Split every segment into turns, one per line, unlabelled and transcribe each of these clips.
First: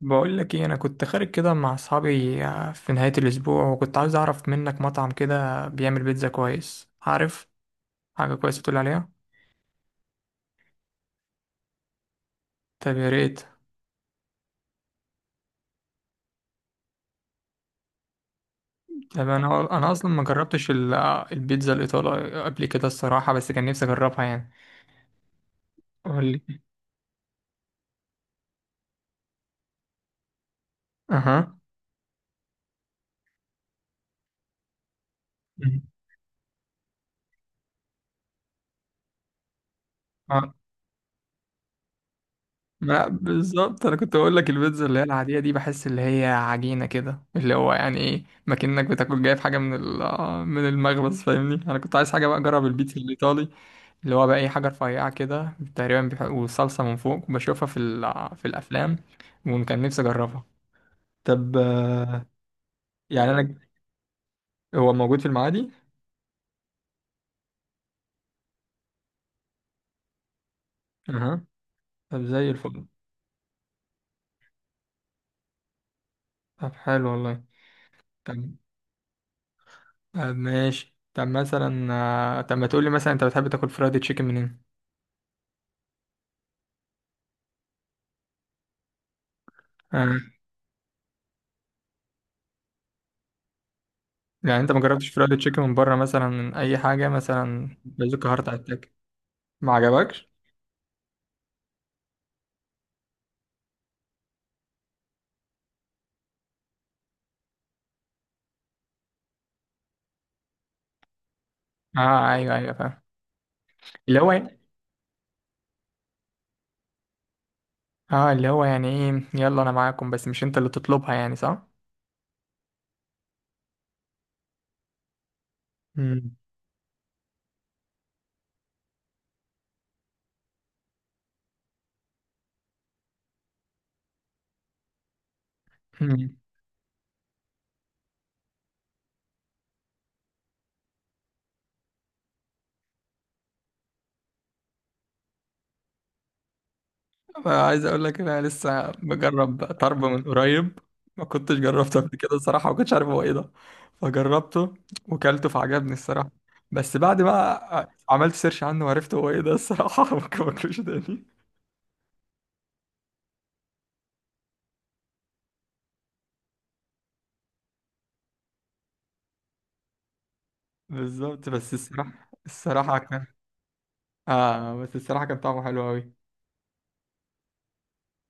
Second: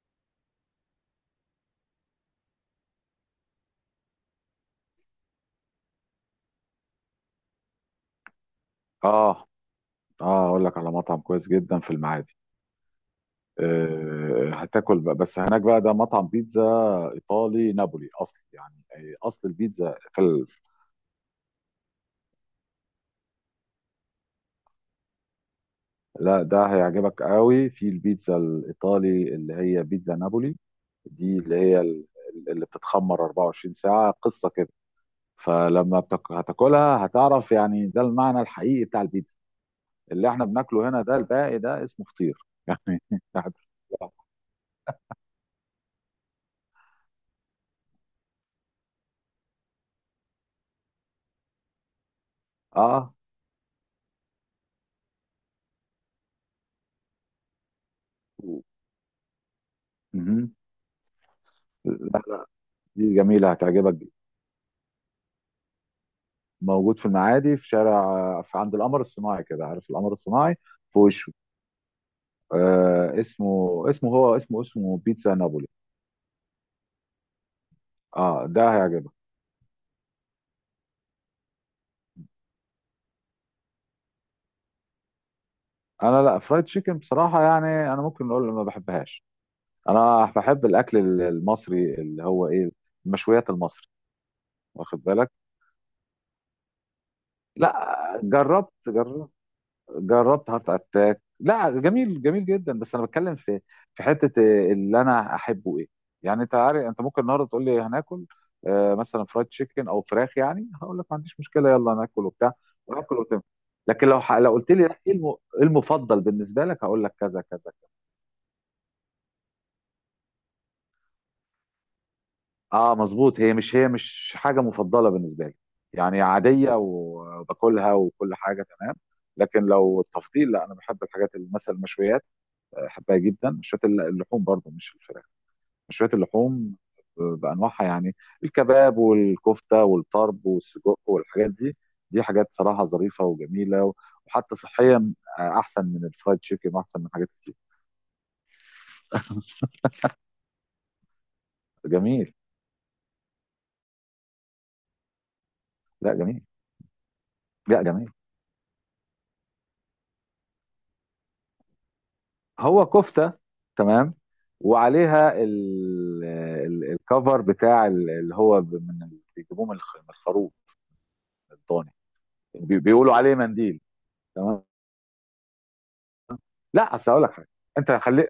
بقول لك ايه، انا كنت خارج كده مع اصحابي في نهاية الاسبوع، وكنت عاوز اعرف منك مطعم كده بيعمل بيتزا كويس. عارف حاجة كويسة تقول عليها؟
اه اه اقول لك على مطعم كويس جدا في المعادي.
طب يا ريت.
هتاكل بقى، بس هناك بقى ده مطعم بيتزا ايطالي نابولي اصل، يعني
طب
اصل
انا
البيتزا
اصلا
في
ما جربتش البيتزا الايطالية قبل كده الصراحة، بس كان نفسي اجربها يعني. قول
لا،
لي.
ده هيعجبك قوي. في البيتزا الايطالي اللي هي بيتزا نابولي دي،
اها.
اللي بتتخمر 24 ساعة قصة كده. فلما هتاكلها هتعرف يعني ده المعنى الحقيقي بتاع البيتزا. اللي احنا
آه.
بناكله هنا ده الباقي، ده اسمه فطير يعني.
لا بالظبط، انا كنت بقول لك البيتزا اللي هي العادية دي بحس اللي هي عجينة كده، اللي هو يعني ايه، ما كأنك بتاكل جايب حاجة من من المخبز، فاهمني؟ انا كنت عايز حاجة بقى اجرب البيتزا
اه
الايطالي، اللي هو بقى اي حاجه رفيعه كده تقريبا والصلصه من فوق بشوفها في الافلام، وكان نفسي اجربها.
مهم.
طب
دي
يعني
جميلة
انا،
هتعجبك جدا.
هو موجود في المعادي؟
موجود في المعادي، في شارع، في عند القمر الصناعي كده، عارف القمر الصناعي؟ في وشه.
اها. طب زي الفل.
آه اسمه اسمه هو اسمه اسمه بيتزا نابولي.
طب حلو والله.
اه
طب.
ده هيعجبك.
طب ماشي، طب مثلا طب ما تقولي مثلا، انت بتحب تاكل فرايد تشيكن منين؟
انا لا، فرايد تشيكن بصراحة يعني انا ممكن اقول ما بحبهاش.
آه.
انا بحب الاكل المصري، اللي هو ايه، المشويات المصري.
يعني انت ما
واخد
جربتش
بالك؟
فرايد تشيكن من بره، مثلا من اي حاجه، مثلا
لا
بازوكا، هارت
جربت
اتاك؟
جربت
ما عجبكش؟
جربت هارت اتاك. لا جميل، جميل جدا. بس انا بتكلم في حته اللي انا احبه ايه. يعني انت عارف انت ممكن النهارده تقول لي هناكل، مثلا فرايد تشيكن او فراخ، يعني هقول لك ما عنديش مشكله، يلا ناكل
اه،
وبتاع
ايوه ايوه، فاهم.
وناكل وتم. لكن
اللي
لو
هو
لو
يعني،
قلت لي لا، إيه المفضل بالنسبه لك، هقول لك كذا كذا.
اه اللي هو يعني ايه، يلا انا معاكم بس مش انت اللي تطلبها، يعني صح؟
اه مظبوط، هي مش حاجه مفضله بالنسبه لي. يعني
مم.
عاديه وباكلها وكل حاجه تمام. لكن لو التفضيل، لا، انا بحب الحاجات اللي مثلا المشويات، بحبها جدا. مشويات اللحوم برضو، مش الفراخ. مشويات
مم.
اللحوم بانواعها يعني، الكباب والكفته والطرب والسجق والحاجات دي. دي حاجات صراحه ظريفه وجميله، وحتى صحيا احسن من الفرايد تشيكن واحسن من حاجات كتير.
عايز اقول لك إن انا لسه بجرب طرب من قريب، ما كنتش جربته قبل
جميل.
كده الصراحه، ما كنتش عارف هو ايه ده، فجربته وكلته فعجبني
لا
الصراحه.
جميل.
بس بعد
لا
بقى
جميل.
عملت سيرش عنه وعرفت هو ايه ده الصراحه ممكن ما باكلوش تاني.
هو كفته، تمام، وعليها الكفر بتاع ال- اللي هو ب- من ال- بيجيبوه من من الخروف
بالظبط، بس
الضاني،
الصراحه
يعني
الصراحه
بيقولوا
كان.
عليه منديل. تمام.
اه بس الصراحه كان طعمه حلو قوي.
لا اصل هقول لك حاجه، انت خلي،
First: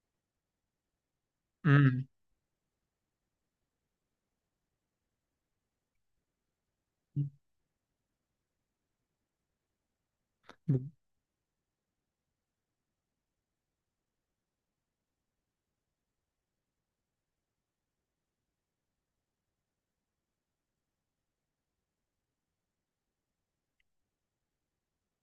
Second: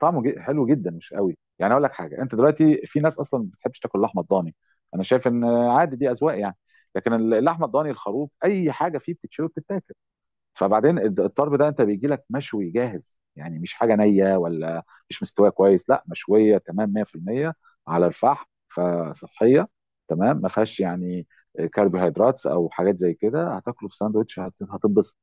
طعمه حلو جدا، مش قوي. يعني اقول لك
امم.
حاجه، انت دلوقتي في ناس اصلا ما بتحبش تاكل لحمه الضاني. انا شايف ان عادي، دي اذواق يعني. لكن اللحمه الضاني، الخروف، اي حاجه فيه بتتشوي وبتتاكل. فبعدين الطرب ده انت بيجي لك مشوي جاهز، يعني مش حاجه نيه ولا مش مستويه كويس، لا، مشويه تمام 100% على الفحم، فصحيه تمام، ما فيهاش يعني كربوهيدرات او حاجات زي كده. هتاكله في ساندوتش هتتبسط.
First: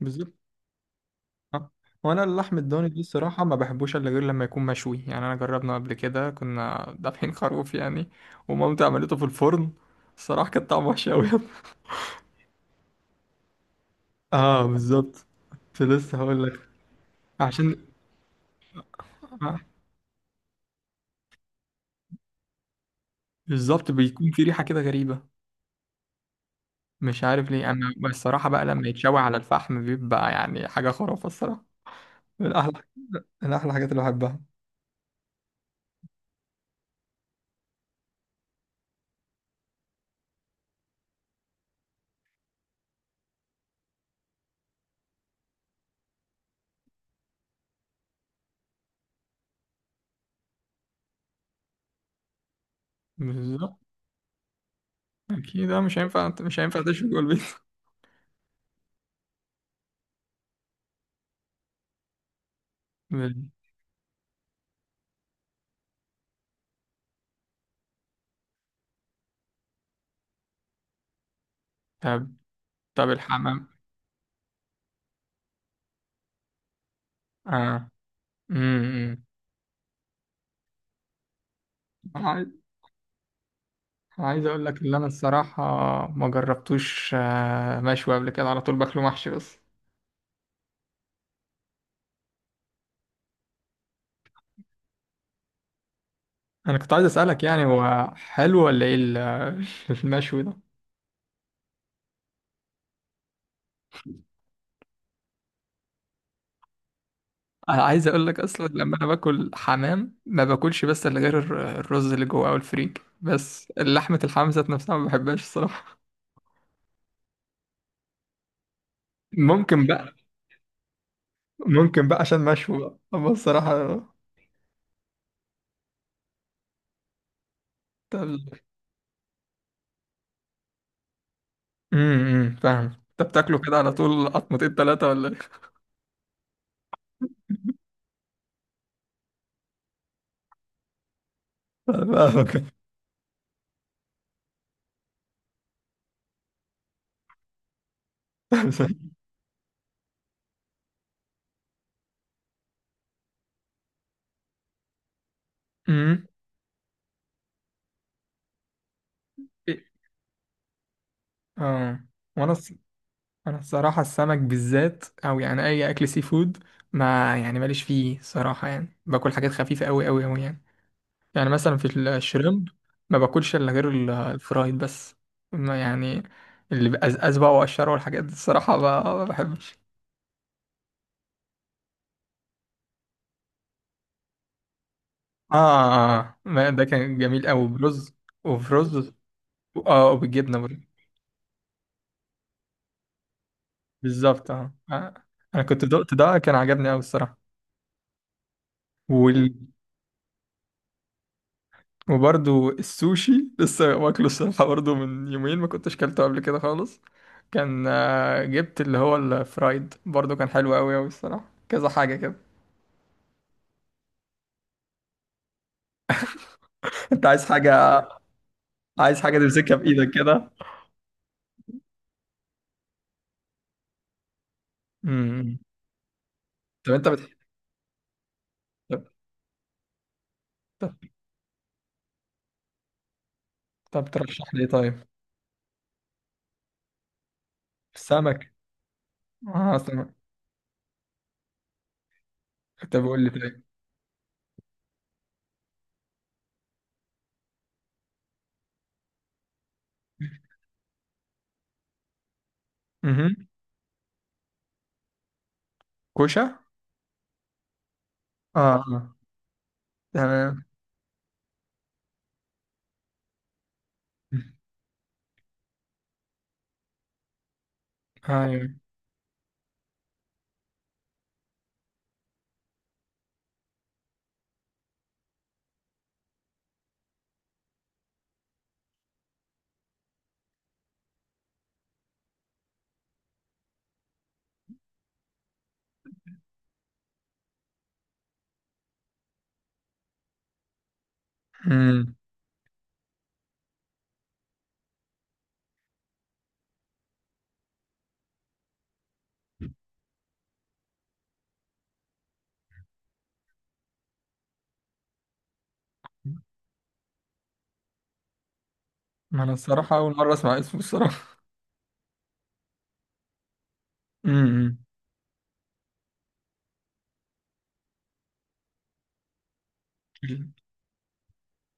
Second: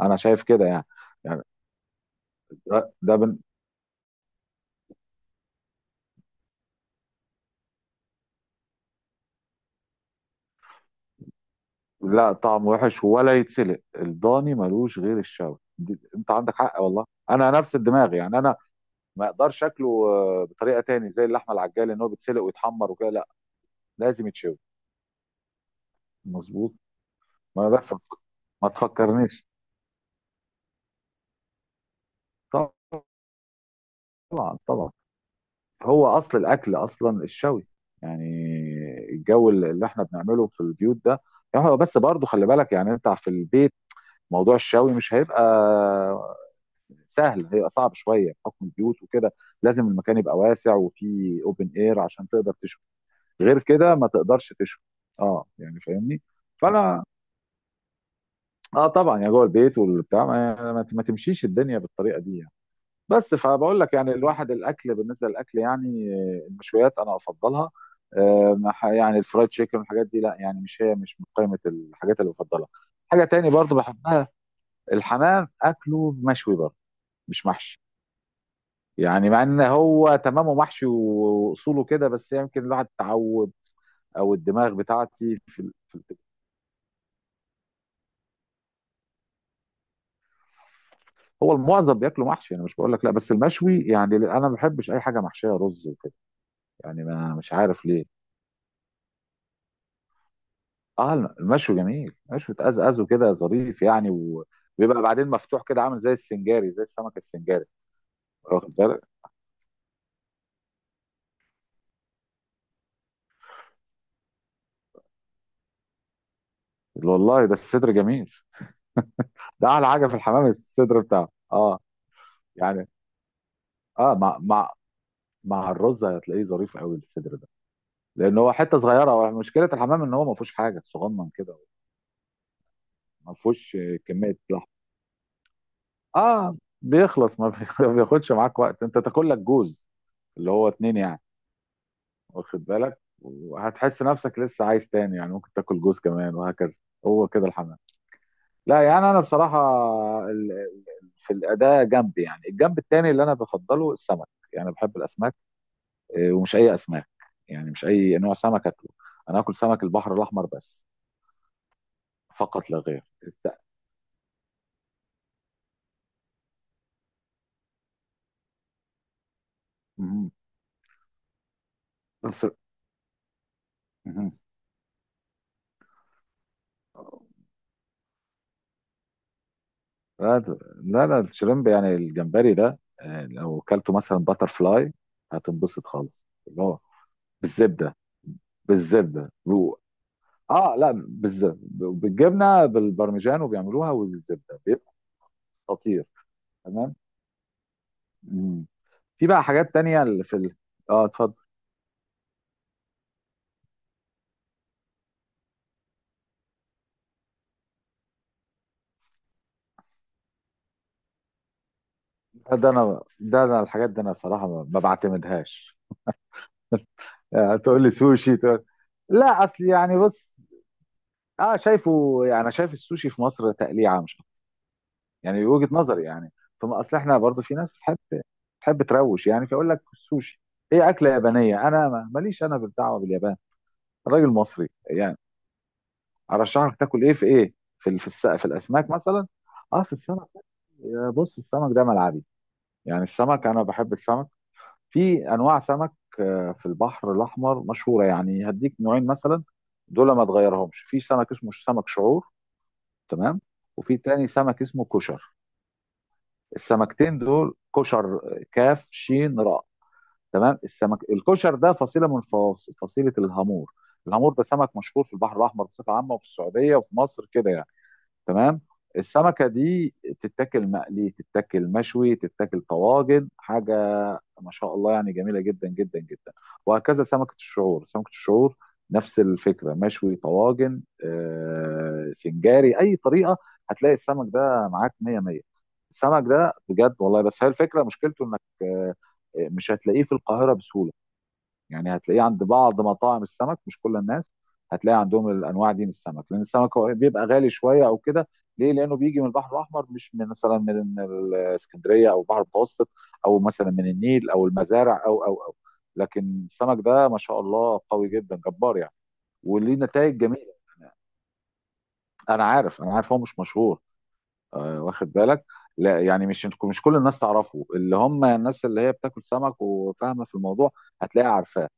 انا شايف كده يعني، يعني.
آه. وانا اللحم
ده
الضاني دي
ده بن-
الصراحه ما بحبوش الا غير لما يكون مشوي، يعني انا جربنا قبل كده، كنا دافعين خروف يعني، ومامتي عملته في الفرن الصراحه، كان طعمه وحش قوي
لا، طعم وحش ولا يتسلق، الضاني
اه
ملوش غير
بالظبط،
الشوي،
كنت لسه
انت
هقول
عندك
لك
حق والله، انا نفس
عشان
الدماغ يعني. انا ما
آه،
اقدرش اكله بطريقه تاني، زي اللحمه العجالة ان هو بيتسلق ويتحمر وكده، لا،
بالظبط
لازم
بيكون في
يتشوي.
ريحه كده غريبه،
مظبوط.
مش عارف
ما
ليه
انا
انا.
بس،
بس الصراحه بقى
ما
لما يتشوي على
تفكرنيش.
الفحم بيبقى يعني حاجه خرافه الصراحه، من احلى من احلى الحاجات اللي بحبها.
طبعا طبعا، هو اصل الاكل اصلا الشوي يعني. الجو اللي احنا بنعمله في البيوت ده، يعني هو بس برضه خلي بالك، يعني انت في البيت، موضوع الشوي مش هيبقى سهل، هي صعب شويه بحكم البيوت وكده. لازم المكان يبقى واسع وفيه اوبن اير عشان تقدر تشوي. غير
بالظبط.
كده ما تقدرش تشوي. اه
اكيد
يعني
مش
فاهمني.
هينفع مش هينفع
فانا،
تشوي جوه البيت.
اه طبعا، يا جوه البيت والبتاع ما تمشيش الدنيا بالطريقه دي يعني. بس فبقول لك يعني، الواحد الاكل بالنسبه للاكل، يعني المشويات انا افضلها. آه، ما ح- يعني الفرايد تشيكن والحاجات دي لا، يعني مش من قائمه الحاجات اللي
طب،
بفضلها.
طب
حاجه تاني
الحمام.
برضو بحبها، الحمام، اكله مشوي برضو، مش محشي.
اه. امم.
يعني مع ان هو تمامه محشي واصوله كده،
انا
بس يمكن
عايز،
الواحد تعود
أنا
او
عايز اقول
الدماغ
لك اللي انا
بتاعتي
الصراحه ما جربتوش مشوي قبل كده، على طول باكله محشي بس.
هو المعظم بياكله محشي، انا مش بقول لك لا، بس المشوي يعني انا ما بحبش اي حاجه محشيه رز وكده.
انا كنت
يعني
عايز
ما
اسالك
مش
يعني
عارف ليه.
هو حلو ولا ايه المشوي ده؟
اه المشوي جميل، مشوي تقزقزه كده ظريف يعني، وبيبقى بعدين مفتوح كده عامل زي السنجاري، زي السمك السنجاري.
انا عايز اقول لك اصلا
واخد
لما
بالك؟
انا باكل حمام ما باكلش بس الا غير الرز اللي جوه او الفريك، بس لحمه الحمام ذات نفسها ما بحبهاش الصراحه.
والله ده الصدر جميل، ده
ممكن
اعلى حاجه
بقى
في الحمام، الصدر بتاعه اه.
ممكن بقى عشان مشوي
يعني
بقى، اما الصراحه.
اه مع الرز هتلاقيه ظريف قوي الصدر ده.
طب.
لان هو حته صغيره، هو مشكله الحمام ان هو ما فيهوش حاجه صغنن كده،
امم، فاهم. انت
ما
بتاكله كده
فيهوش
على طول
كميه لحم.
قطمتين ثلاثه ولا ايه؟
اه بيخلص، ما بي- ما بياخدش معاك وقت، انت تاكل لك جوز، اللي هو اتنين يعني. واخد
فاهمك.
بالك؟ وهتحس نفسك لسه عايز تاني، يعني ممكن تاكل جوز كمان وهكذا، هو كده الحمام. لا يعني انا بصراحه، ال- في الاداء جنب، يعني الجنب التاني اللي انا بفضله السمك، يعني بحب الاسماك.
امم.
ومش اي اسماك، يعني مش اي نوع سمك اكله. انا اكل سمك البحر الاحمر بس،
اه وانا
فقط
الص-
لا غير.
انا الصراحه السمك بالذات او يعني اي اكل سي فود، ما يعني ماليش فيه صراحه، يعني باكل حاجات خفيفه قوي قوي قوي يعني. يعني مثلا في
بس
الشريمب، ما باكلش الا غير
مهم.
الفرايد بس، ما يعني اللي بقزقز بقى وقشره والحاجات دي الصراحه ما بحبش.
لا ده- لا لا، الشريمب يعني الجمبري ده، لو كلته مثلا باتر فلاي
اه،
هتنبسط
آه،
خالص،
آه.
اللي
ما
هو
ده كان جميل قوي
بالزبده.
برز، وفي رز،
بالزبده و،
اه وبالجبنه
اه
برضه.
لا، بالزبده بالجبنه بالبرمجان، وبيعملوها
بالظبط،
والزبده
اه،
بيبقى
آه. انا كنت
خطير.
دقت ده، كان عجبني
تمام.
قوي
مم. في بقى
الصراحه.
حاجات تانية اللي في اه اتفضل.
وبرضو السوشي لسه واكله الصراحة برضو من يومين، ما كنتش كلته قبل كده خالص. كان جبت اللي هو الفرايد برضو، كان حلو أوي أوي الصراحة، كذا حاجة كده.
ده ده انا ده انا الحاجات دي انا بصراحه ما بعتمدهاش.
انت عايز
تقول لي
حاجة،
سوشي تقول،
عايز حاجة
لا اصل
تمسكها
يعني
بإيدك
بص،
كده.
اه شايفه يعني انا شايف السوشي في مصر تقليعه مش، يعني
مم.
وجهة نظري يعني. ثم
طب
اصل
انت
احنا
بتحب.
برضو في ناس بتحب بتحب
طب,
تروش، يعني فيقول لك السوشي. هي
طب,
اكله يابانيه، انا ماليش انا بالدعوه باليابان،
طب
الراجل
ترشح لي
مصري
ايه طيب؟
يعني. ارشح لك تاكل ايه في ايه، في في
سمك.
الاسماك مثلا.
اه
اه في
سمك.
السمك. يا بص، السمك ده ملعبي
طب
يعني،
قول لي
السمك
طيب.
انا بحب السمك. في انواع سمك في البحر الاحمر مشهوره، يعني هديك نوعين مثلا دول ما تغيرهمش. في سمك اسمه سمك شعور، تمام،
مهم.
وفي تاني سمك اسمه كشر.
كوشة.
السمكتين دول كشر،
اه،
كاف
آه.
شين راء، تمام.
تمام.
السمك الكشر ده فصيله من فصيله الهامور، الهامور ده سمك مشهور في البحر الاحمر بصفه عامه وفي السعوديه وفي مصر كده يعني. تمام.
ايوه.
السمكه دي تتاكل مقلي، تتاكل مشوي، تتاكل طواجن، حاجه ما شاء الله يعني، جميله جدا جدا جدا. وهكذا سمكه الشعور، نفس الفكره، مشوي، طواجن، سنجاري، اي طريقه هتلاقي السمك ده معاك 100 100. السمك ده بجد والله، بس هي الفكره مشكلته انك مش هتلاقيه في القاهره بسهوله. يعني
مم.
هتلاقيه عند بعض مطاعم السمك، مش كل الناس هتلاقي عندهم الانواع دي من السمك، لان السمك هو بيبقى غالي شويه او كده. ليه؟ لانه بيجي من البحر الاحمر، مش من مثلا من الاسكندريه او البحر المتوسط، او مثلا من النيل او المزارع او لكن السمك ده ما شاء الله قوي جدا جبار يعني،
ما انا
وليه
الصراحة أول
نتائج
مرة
جميله.
أسمع اسمه الصراحة.
انا عارف هو مش مشهور،
مم.
واخد بالك؟ لا يعني مش كل الناس تعرفه، اللي هم الناس اللي هي بتاكل سمك وفاهمه في الموضوع هتلاقيها عارفاه.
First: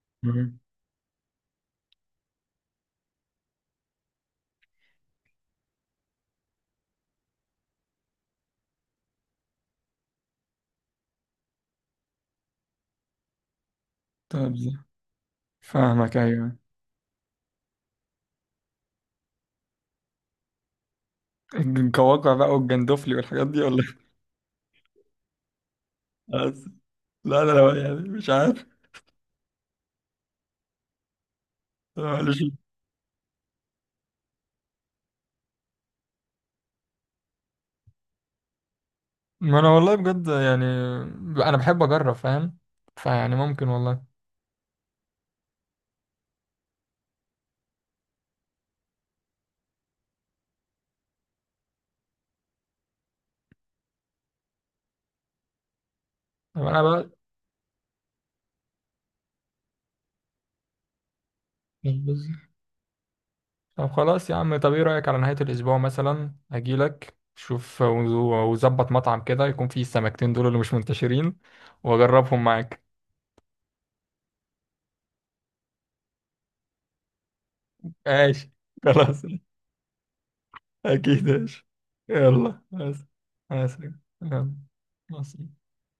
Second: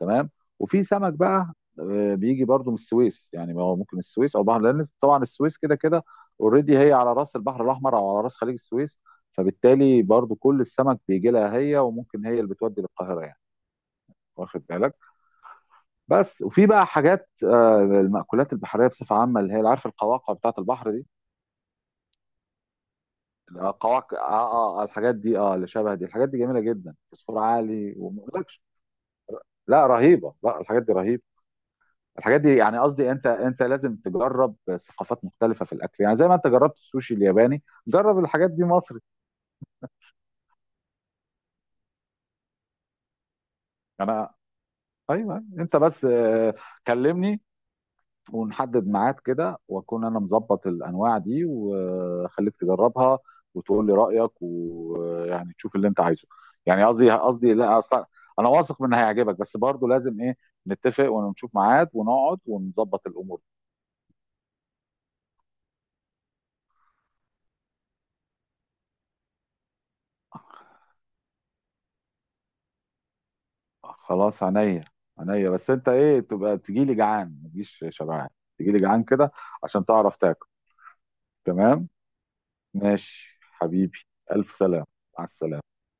تمام.
مم.
وفي سمك بقى بيجي برضو من السويس يعني، ما هو ممكن السويس او بحر، لان طبعا السويس كده كده اوريدي هي على راس البحر الاحمر او على راس خليج السويس، فبالتالي برضو كل السمك بيجي لها هي، وممكن هي اللي بتودي للقاهره يعني.
طب.
واخد بالك؟
فاهمك،
بس.
ايوه.
وفي بقى حاجات، المأكولات البحريه بصفه عامه، اللي هي اللي عارف القواقع بتاعت البحر دي.
القواقع بقى والجندفلي والحاجات دي ولا؟
القواقع الحاجات دي، اه اللي شبه دي، الحاجات دي
إيه؟
جميله
بس
جدا، فوسفور
لا لا لا،
عالي
يعني
وما
مش
اقولكش.
عارف،
لا رهيبه، لا الحاجات دي رهيبه. الحاجات
ماليش.
دي يعني، قصدي انت لازم تجرب ثقافات مختلفه في الاكل، يعني زي ما انت جربت السوشي الياباني جرب الحاجات دي مصري.
ما انا والله بجد، يعني انا بحب اجرب، فاهم؟ فيعني ممكن والله.
انا، ايوه انت بس، كلمني ونحدد ميعاد كده، واكون انا مظبط الانواع دي وخليك تجربها، وتقول لي رايك ويعني تشوف اللي انت عايزه.
طب انا
يعني
بقى
قصدي لا اصلا، انا واثق من إن هيعجبك، بس برضه لازم ايه، نتفق ونشوف ميعاد
بز-
ونقعد ونظبط الامور.
طب خلاص يا عم، طب ايه رايك على نهايه الاسبوع مثلا اجيلك، شوف وظبط مطعم كده يكون فيه السمكتين دول اللي مش منتشرين، واجربهم معاك.
خلاص عينيا، عينيا. بس انت ايه، تبقى تجيلي جعان ما تجيش شبعان،
ماشي.
تجيلي جعان
خلاص
كده عشان تعرف تاكل.
اكيد ماشي.
تمام.
يلا بس.
ماشي
بس.
حبيبي. الف
يلا.
سلام.
مع
مع
السلامة.
السلامه.